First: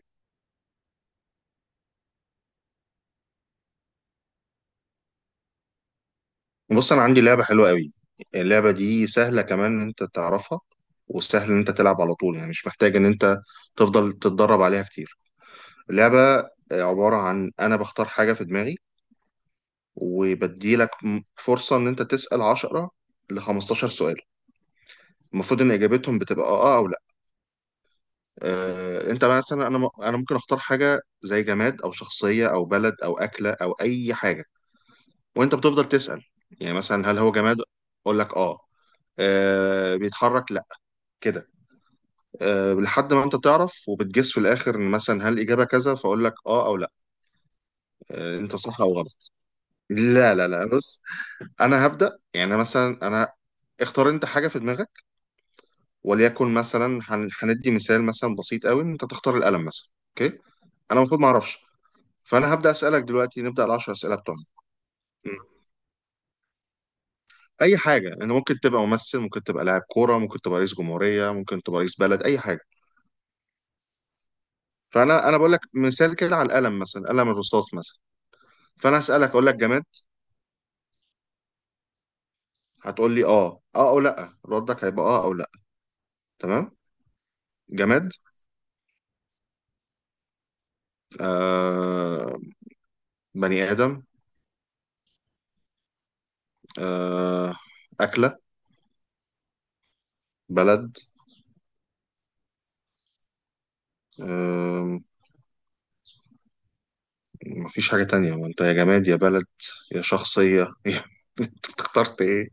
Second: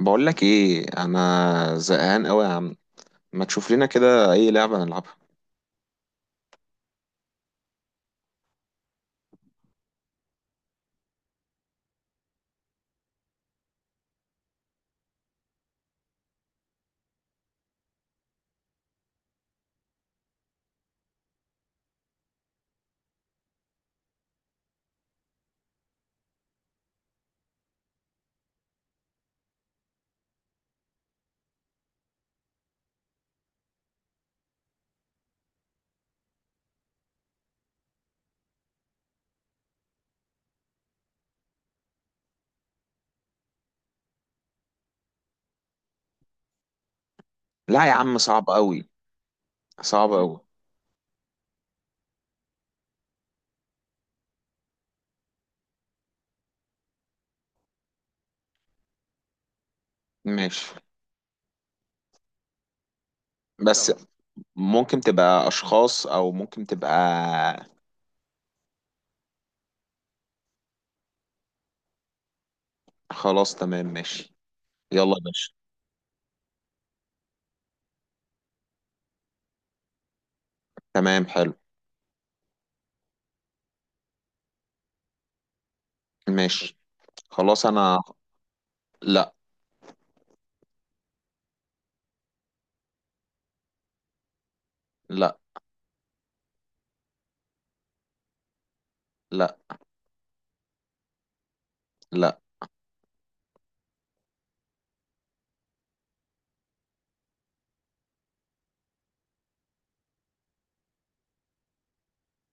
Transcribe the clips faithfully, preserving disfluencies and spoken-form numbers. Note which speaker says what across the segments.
Speaker 1: بقول لك ايه؟ انا زهقان قوي يا عم. ما تشوف لنا كده اي لعبه نلعبها؟
Speaker 2: بص انا عندي لعبه حلوه قوي. اللعبه دي سهله كمان ان انت تعرفها، وسهل ان انت تلعب على طول، يعني مش محتاج ان انت تفضل تتدرب عليها كتير. اللعبه عباره عن انا بختار حاجه في دماغي وبديلك م- فرصه ان انت تسال عشرة ل خمستاشر سؤال. المفروض ان اجابتهم بتبقى اه آه، او لا. آه، انت مثلا، انا م- انا ممكن اختار حاجه زي جماد او شخصيه او بلد او اكله او اي حاجه، وانت بتفضل تسال. يعني مثلا هل هو جماد؟ اقول لك اه. آه، بيتحرك؟ لا. كده. أه، لحد ما انت تعرف وبتجس في الاخر ان مثلا هل الاجابه كذا، فاقول لك اه او لا.
Speaker 1: لا يا عم،
Speaker 2: أه،
Speaker 1: صعب
Speaker 2: انت صح
Speaker 1: قوي.
Speaker 2: او غلط.
Speaker 1: صعب
Speaker 2: لا
Speaker 1: قوي.
Speaker 2: لا لا، بص. انا هبدا يعني مثلا، انا اختار انت حاجه في دماغك، وليكن مثلا هن- هندي مثال مثلا بسيط قوي، ان انت تختار القلم مثلا، اوكي.
Speaker 1: ماشي.
Speaker 2: انا المفروض ما اعرفش، فانا هبدا اسالك دلوقتي، نبدا العشر
Speaker 1: بس
Speaker 2: اسئله بتوعنا.
Speaker 1: ممكن تبقى
Speaker 2: م.
Speaker 1: اشخاص او ممكن تبقى.
Speaker 2: اي حاجه، انا ممكن تبقى ممثل، ممكن تبقى لاعب كوره، ممكن تبقى رئيس جمهوريه، ممكن تبقى رئيس بلد، اي حاجه.
Speaker 1: خلاص تمام ماشي. يلا يا
Speaker 2: فانا انا بقول
Speaker 1: باشا.
Speaker 2: لك مثال كده على القلم، مثلا قلم الرصاص مثلا. فانا اسالك اقول لك جماد،
Speaker 1: تمام حلو.
Speaker 2: هتقول لي اه اه او لا. ردك هيبقى اه او لا.
Speaker 1: ماشي.
Speaker 2: تمام.
Speaker 1: خلاص انا.
Speaker 2: جماد.
Speaker 1: لا،
Speaker 2: آه. بني آدم.
Speaker 1: لا،
Speaker 2: آه. أكلة.
Speaker 1: لا،
Speaker 2: بلد.
Speaker 1: لا.
Speaker 2: آه. مفيش حاجة تانية، ما انت يا جماد، يا بلد، يا شخصية انت اخترت ايه؟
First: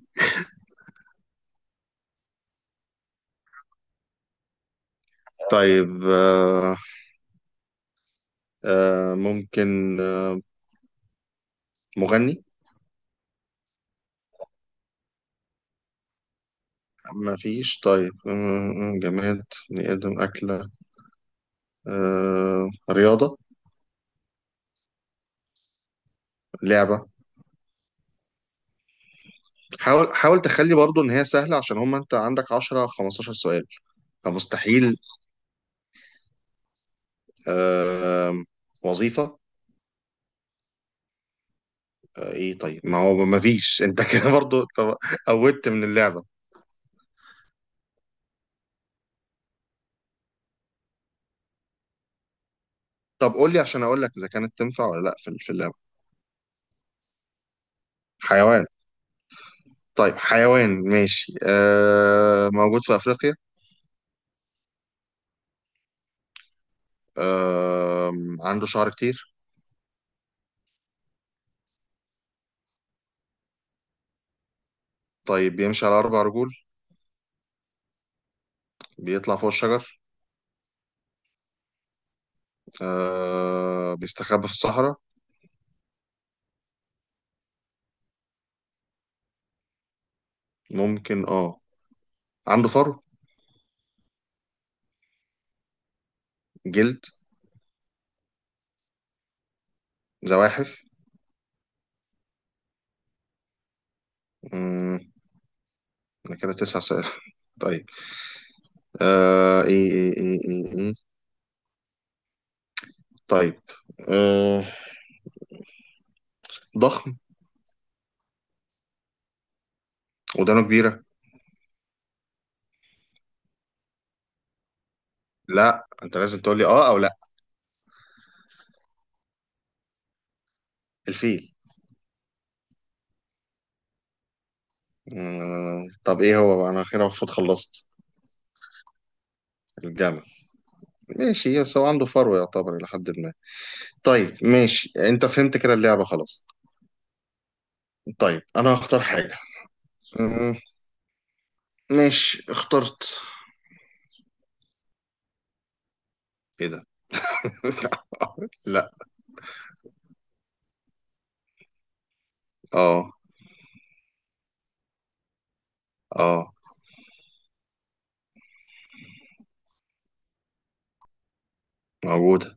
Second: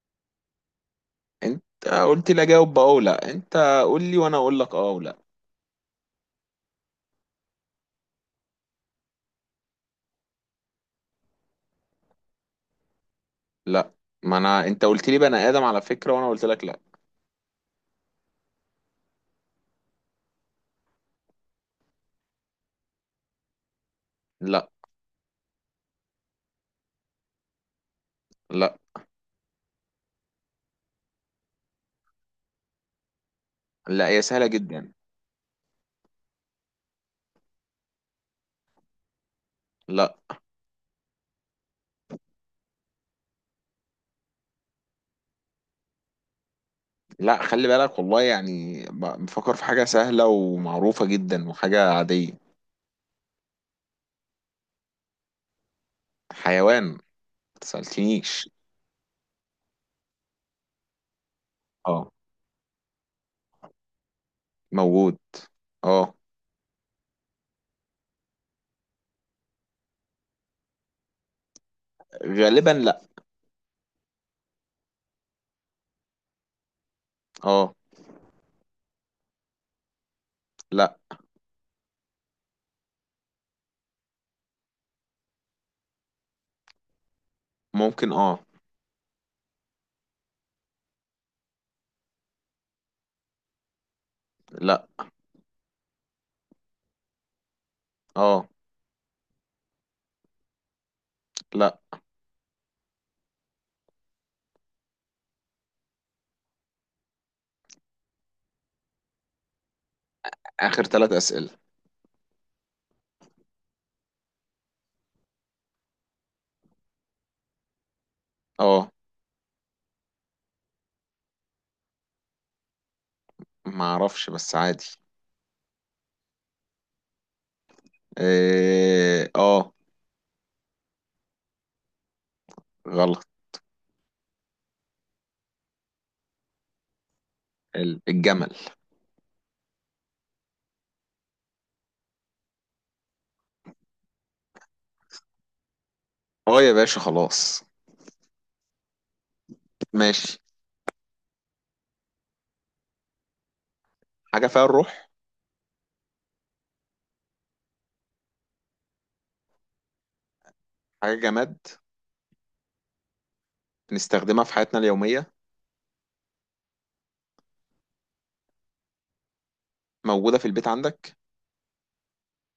Speaker 1: انت قلت لي اجاوب بقى او لا. انت قول لي وانا اقول لك اه او لا.
Speaker 2: طيب آه. آه ممكن. آه، مغني.
Speaker 1: لا، ما انا انت قلت لي بني ادم على فكره وانا قلت لك لا.
Speaker 2: مفيش. طيب آه، آه، جماد، بني آدم، أكلة، آه، رياضة،
Speaker 1: لا،
Speaker 2: لعبة.
Speaker 1: لا.
Speaker 2: حاول، حاول تخلي برضو ان هي سهله، عشان هم انت عندك عشرة، خمستاشر سؤال،
Speaker 1: لا، هي سهله جدا.
Speaker 2: فمستحيل. آم، وظيفه.
Speaker 1: لا،
Speaker 2: آه، ايه؟ طيب ما هو ما فيش، انت كده برضو. طب- قودت من اللعبه.
Speaker 1: لا، خلي بالك والله، يعني ب- بفكر في حاجة سهلة ومعروفة جدا وحاجة عادية.
Speaker 2: طب قول لي عشان اقول لك اذا كانت تنفع ولا لا في في اللعبه.
Speaker 1: حيوان ما تسألتنيش.
Speaker 2: حيوان. طيب حيوان ماشي.
Speaker 1: اه،
Speaker 2: آه، موجود في افريقيا.
Speaker 1: موجود. اه.
Speaker 2: آه، عنده شعر كتير.
Speaker 1: غالبا لا.
Speaker 2: طيب بيمشي على اربع رجول.
Speaker 1: اه.
Speaker 2: بيطلع فوق الشجر.
Speaker 1: لا.
Speaker 2: آه، بيستخبى في الصحراء.
Speaker 1: ممكن اه.
Speaker 2: ممكن اه. عنده فر.
Speaker 1: لا.
Speaker 2: جلد.
Speaker 1: اه.
Speaker 2: زواحف.
Speaker 1: لا.
Speaker 2: امم ده كده تسع سؤال طيب آه، ايه ايه ايه ايه
Speaker 1: آخر
Speaker 2: ايه
Speaker 1: ثلاث أسئلة.
Speaker 2: طيب آه. ضخم.
Speaker 1: اه.
Speaker 2: ودانه كبيرة.
Speaker 1: ما اعرفش بس عادي.
Speaker 2: لا، انت لازم تقول لي اه او لا.
Speaker 1: إيه، اه.
Speaker 2: الفيل.
Speaker 1: غلط.
Speaker 2: مم. طب ايه هو بقى؟ انا اخيرا المفروض خلصت.
Speaker 1: ال- الجمل.
Speaker 2: الجمل. ماشي، بس هو عنده فرو يعتبر الى حد ما. طيب ماشي، انت فهمت كده اللعبة. خلاص
Speaker 1: اه يا باشا، خلاص.
Speaker 2: طيب، انا هختار حاجة.
Speaker 1: ماشي.
Speaker 2: مم. ماشي، اخترت.
Speaker 1: حاجة فيها الروح.
Speaker 2: ايه ده؟ لا.
Speaker 1: حاجة جماد.
Speaker 2: اه.
Speaker 1: بنستخدمها في حياتنا اليومية.
Speaker 2: اه.
Speaker 1: موجودة في البيت عندك.
Speaker 2: موجودة.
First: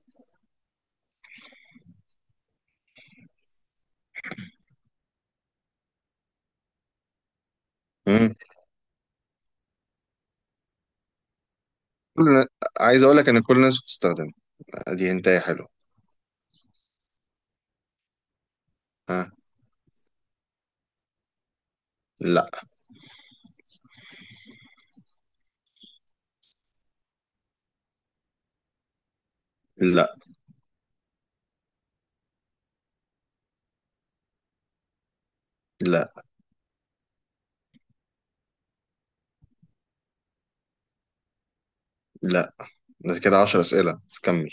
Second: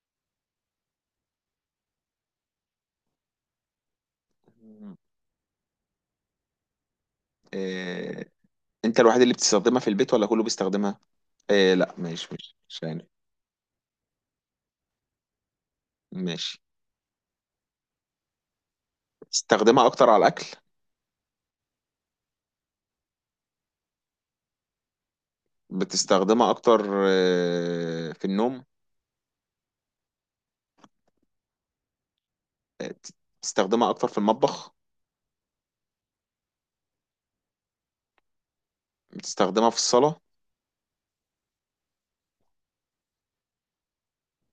Speaker 1: آه.
Speaker 2: مم.
Speaker 1: انت الوحيد اللي بتستخدمها في البيت ولا كله بيستخدمها؟ إيه، لا،
Speaker 2: كل-
Speaker 1: ماشي
Speaker 2: النا-
Speaker 1: ماشي، مش
Speaker 2: عايز
Speaker 1: يعني.
Speaker 2: اقول لك ان كل الناس بتستخدمها. دي انتهي حلو.
Speaker 1: ماشي.
Speaker 2: ها.
Speaker 1: بتستخدمها اكتر على الاكل؟
Speaker 2: لا.
Speaker 1: بتستخدمها اكتر آه في النوم؟
Speaker 2: لا.
Speaker 1: آه. بتستخدمها اكتر في المطبخ؟
Speaker 2: لا.
Speaker 1: بتستخدمها في الصلاة؟
Speaker 2: لا. ده كده عشرة اسئله، كمل.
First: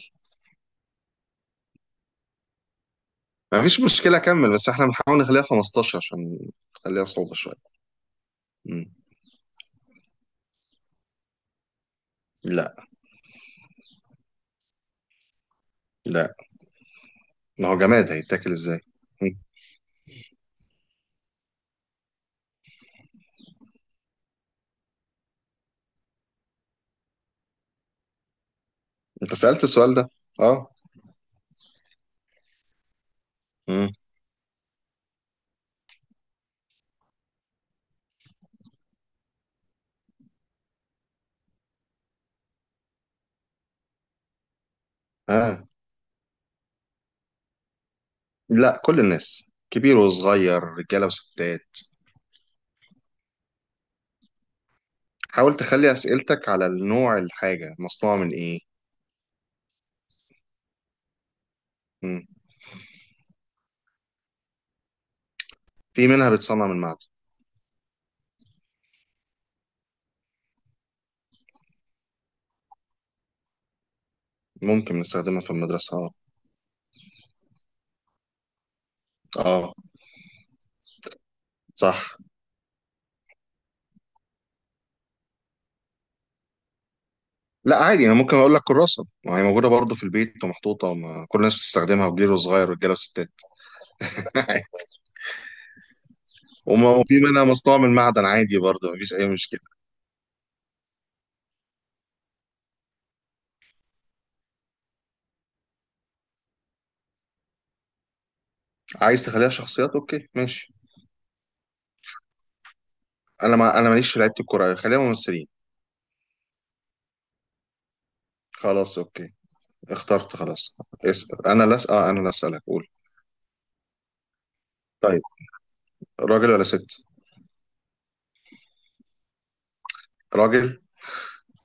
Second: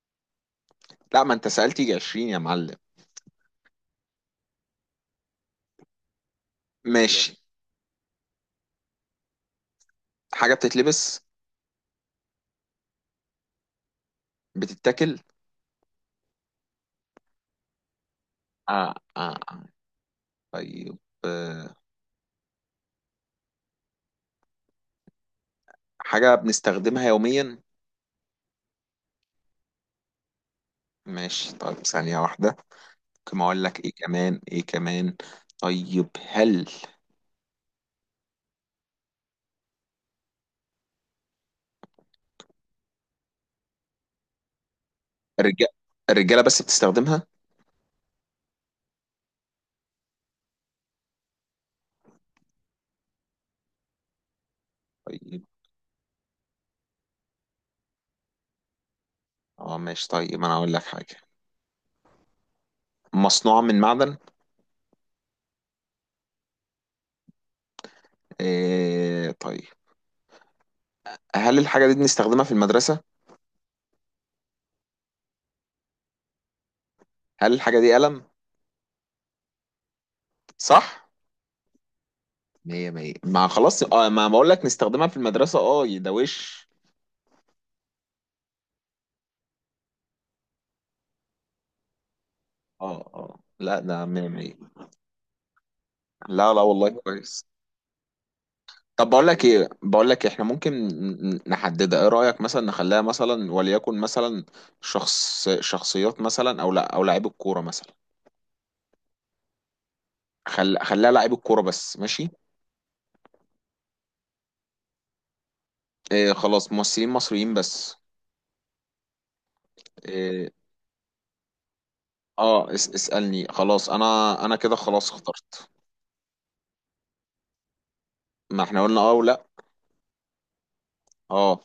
Speaker 1: لا، ما انت سألت يجي عشرين يا معلم.
Speaker 2: ما فيش مشكله كمل، بس احنا بنحاول نخليها خمستاشر عشان نخليها
Speaker 1: ماشي.
Speaker 2: صعبه شويه. مم.
Speaker 1: حاجة بتتلبس؟
Speaker 2: لا.
Speaker 1: بتتاكل؟
Speaker 2: لا، ما هو جماد، هيتاكل ازاي؟
Speaker 1: آه آه
Speaker 2: مم.
Speaker 1: آه. طيب. آه. حاجة بنستخدمها يوميا؟
Speaker 2: انت سالت السؤال ده. اه.
Speaker 1: ماشي طيب، ثانية واحدة. ممكن اقول لك
Speaker 2: مم.
Speaker 1: ايه كمان ايه كمان. طيب، هل الرجال،
Speaker 2: اه.
Speaker 1: الرجالة بس بتستخدمها؟
Speaker 2: لا، كل الناس كبير وصغير، رجاله وستات.
Speaker 1: طيب،
Speaker 2: حاول تخلي اسئلتك على النوع، الحاجه مصنوعه من ايه.
Speaker 1: اه ماشي. طيب انا اقول لك حاجه
Speaker 2: مم.
Speaker 1: مصنوعه من معدن.
Speaker 2: في منها بتصنع من معدن.
Speaker 1: إيه طيب. هل الحاجه دي بنستخدمها في المدرسه؟
Speaker 2: ممكن نستخدمها في المدرسه، اه.
Speaker 1: هل الحاجه دي قلم؟
Speaker 2: اه،
Speaker 1: صح.
Speaker 2: صح.
Speaker 1: مية مية، ما خلاص اه، ما بقول لك نستخدمها في المدرسه اه، ده وش.
Speaker 2: لا عادي، انا ممكن اقول لك كراسه، ما هي موجوده برضه في البيت ومحطوطه، ما كل الناس بتستخدمها وكبير وصغير رجاله
Speaker 1: اه
Speaker 2: وستات
Speaker 1: اه، لا، ده مية مية. لا، لا، والله
Speaker 2: وما في منها
Speaker 1: كويس.
Speaker 2: مصنوع من معدن، عادي برضه
Speaker 1: طب
Speaker 2: مفيش
Speaker 1: بقول
Speaker 2: اي
Speaker 1: لك ايه،
Speaker 2: مشكله.
Speaker 1: بقول لك احنا ممكن ن- نحددها. ايه رايك مثلا نخليها مثلا وليكن مثلا شخص، شخصيات مثلا، او لا او لاعيب الكوره مثلا.
Speaker 2: عايز تخليها شخصيات، اوكي ماشي.
Speaker 1: خل... خليها لاعيب الكوره بس، ماشي.
Speaker 2: انا ما انا ماليش في لعيبه الكوره، خليها ممثلين.
Speaker 1: إيه خلاص، ممثلين مصريين بس.
Speaker 2: خلاص اوكي، اخترت
Speaker 1: إيه
Speaker 2: خلاص. اسال انا لا اسال، آه، انا لا اسالك،
Speaker 1: اه،
Speaker 2: قول.
Speaker 1: اس اسألني خلاص. انا انا كده خلاص
Speaker 2: طيب
Speaker 1: اخترت.
Speaker 2: راجل ولا ست؟
Speaker 1: ما احنا قلنا اه ولا.
Speaker 2: راجل.
Speaker 1: اه.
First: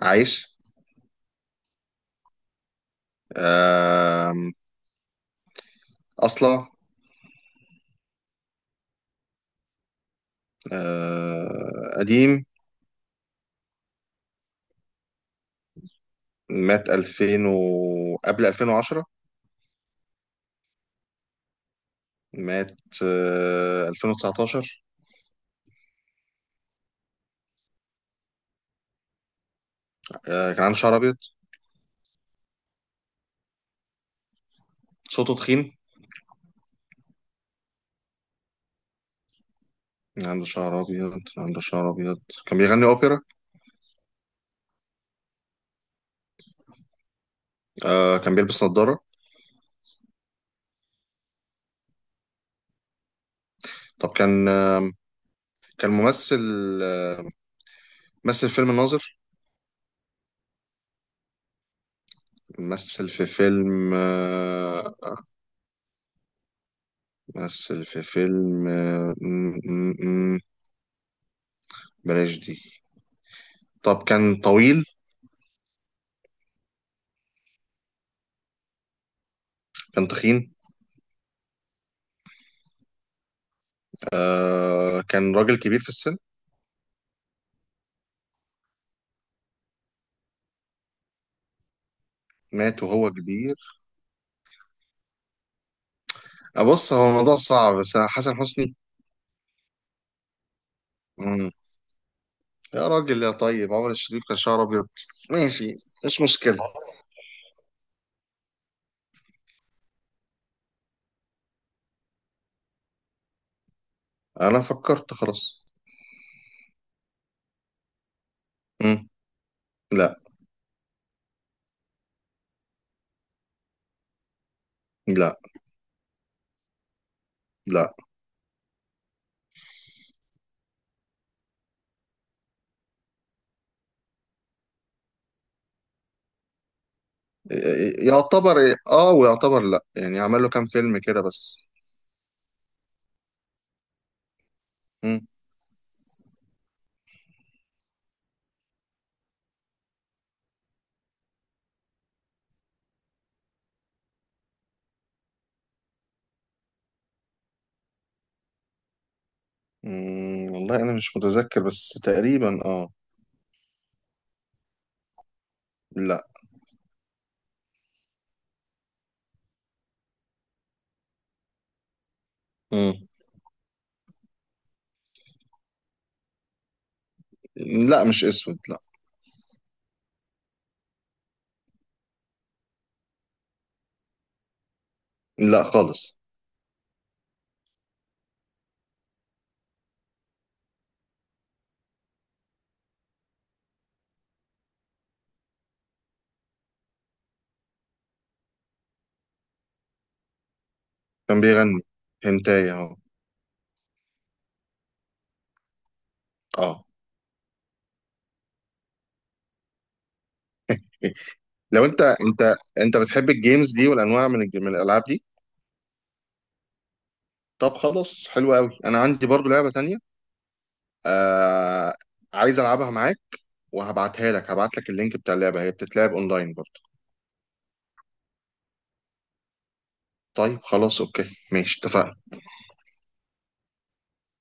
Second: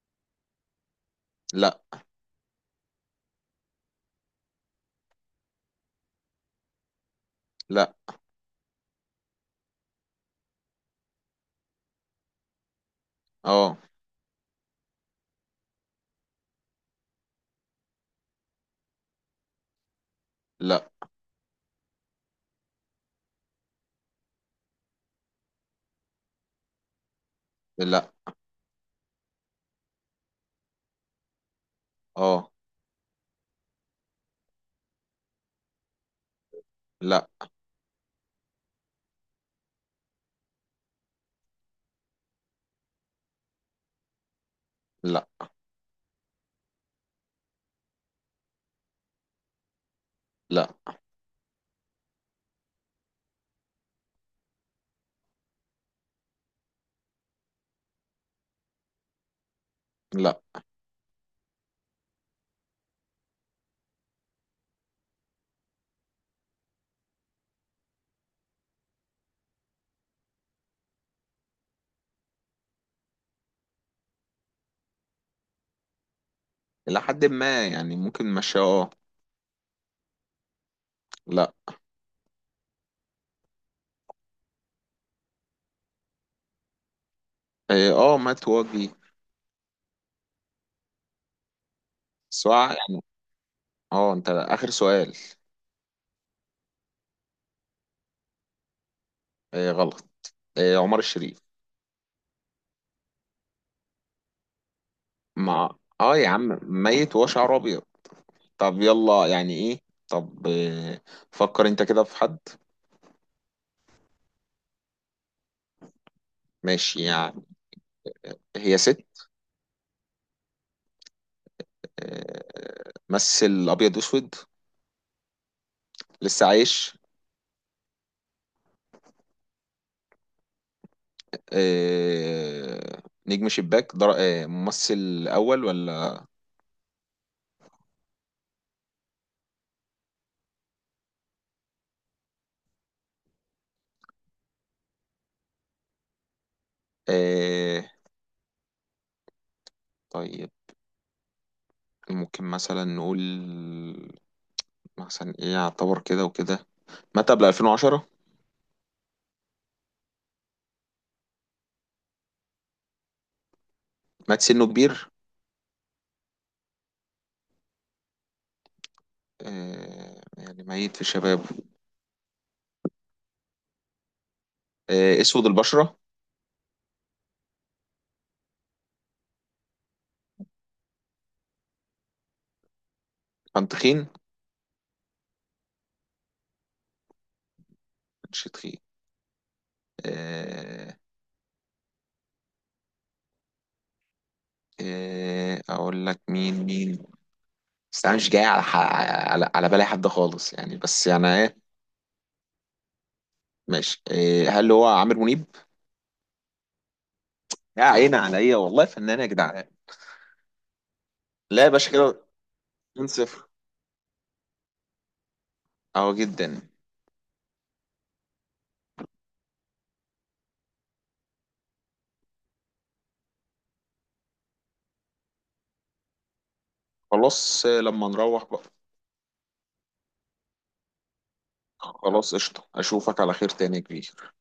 Speaker 2: عايش.
Speaker 1: لا.
Speaker 2: آم، اصلع.
Speaker 1: لا.
Speaker 2: آه، قديم.
Speaker 1: اه.
Speaker 2: مات الفين و... قبل الفين وعشرة.
Speaker 1: لا.
Speaker 2: مات، آه، الفين وتسعتاشر.
Speaker 1: لا.
Speaker 2: آه، كان عنده شعر ابيض.
Speaker 1: اه.
Speaker 2: صوته تخين.
Speaker 1: لا.
Speaker 2: كان عنده شعر ابيض. كان عنده شعر ابيض. كان بيغني اوبرا.
Speaker 1: لا.
Speaker 2: آه، كان بيلبس نظارة.
Speaker 1: لا.
Speaker 2: طب كان، آه، كان ممثل. آه، مثل فيلم الناظر.
Speaker 1: لا.
Speaker 2: مثل في فيلم، آه، مثل في فيلم، آه، م- م- م- بلاش دي. طب كان طويل.
Speaker 1: الى حد ما يعني، ممكن، ماشي اه.
Speaker 2: كان تخين.
Speaker 1: لا.
Speaker 2: آه، كان راجل كبير في السن.
Speaker 1: إيه اه، مات وجدي سواء
Speaker 2: مات
Speaker 1: يعني.
Speaker 2: وهو كبير.
Speaker 1: اه، انت اخر سؤال.
Speaker 2: أبص، هو الموضوع صعب، بس حسن حسني.
Speaker 1: إيه غلط. إيه، عمر الشريف.
Speaker 2: يا راجل يا طيب، عمر الشريف كان شعره ابيض،
Speaker 1: مع.
Speaker 2: ماشي.
Speaker 1: اه
Speaker 2: مش
Speaker 1: يا
Speaker 2: مشكلة.
Speaker 1: عم، ميت وشعره ابيض. طب يلا، يعني ايه. طب إيه. فكر انت كده في حد.
Speaker 2: انا فكرت خلاص.
Speaker 1: ماشي يعني. هي ست؟
Speaker 2: مم. لا.
Speaker 1: آه. مثل ابيض واسود؟
Speaker 2: لا.
Speaker 1: لسه عايش؟
Speaker 2: لا.
Speaker 1: آه، نجم شباك در... آه، ممثل اول ولا؟
Speaker 2: ي- يعتبر إيه؟ اه، ويعتبر لا، يعني عمل له كام فيلم كده بس. مم.
Speaker 1: آه. طيب، ممكن مثلا نقول مثلا ايه يعتبر كده وكده. مات قبل ألفين وعشرة؟
Speaker 2: مم. والله انا مش متذكر بس تقريبا اه.
Speaker 1: مات سنه كبير؟
Speaker 2: لا.
Speaker 1: آه، يعني ميت في شبابه؟
Speaker 2: مم.
Speaker 1: آه، اسود البشرة؟
Speaker 2: لا مش اسود، لا.
Speaker 1: كان تخين؟
Speaker 2: لا خالص.
Speaker 1: كانش تخين. آه. آه، اقول لك مين مين. بس انا مش جاي على ح- على على بالي حد خالص يعني، بس
Speaker 2: كان
Speaker 1: يعني.
Speaker 2: بيغني. هنتاي اهو.
Speaker 1: ماشي، إيه، هل هو عامر منيب؟
Speaker 2: اه.
Speaker 1: يا عيني عليا والله فنان يا جدعان. لا يا
Speaker 2: لو
Speaker 1: باشا،
Speaker 2: انت
Speaker 1: كده
Speaker 2: انت انت
Speaker 1: 2
Speaker 2: بتحب
Speaker 1: 0
Speaker 2: الجيمز دي والانواع من الج- من الالعاب دي.
Speaker 1: اهو جدا.
Speaker 2: طب خلاص حلو قوي، انا عندي برضو لعبة تانية، آه، عايز العبها معاك، وهبعتها لك، هبعت لك اللينك بتاع اللعبه، هي بتتلعب اونلاين برضه.
Speaker 1: خلاص آه، لما نروح بقى.
Speaker 2: طيب خلاص اوكي ماشي، اتفقنا.
Speaker 1: خلاص قشطة، اشوفك على خير تاني يا كبير.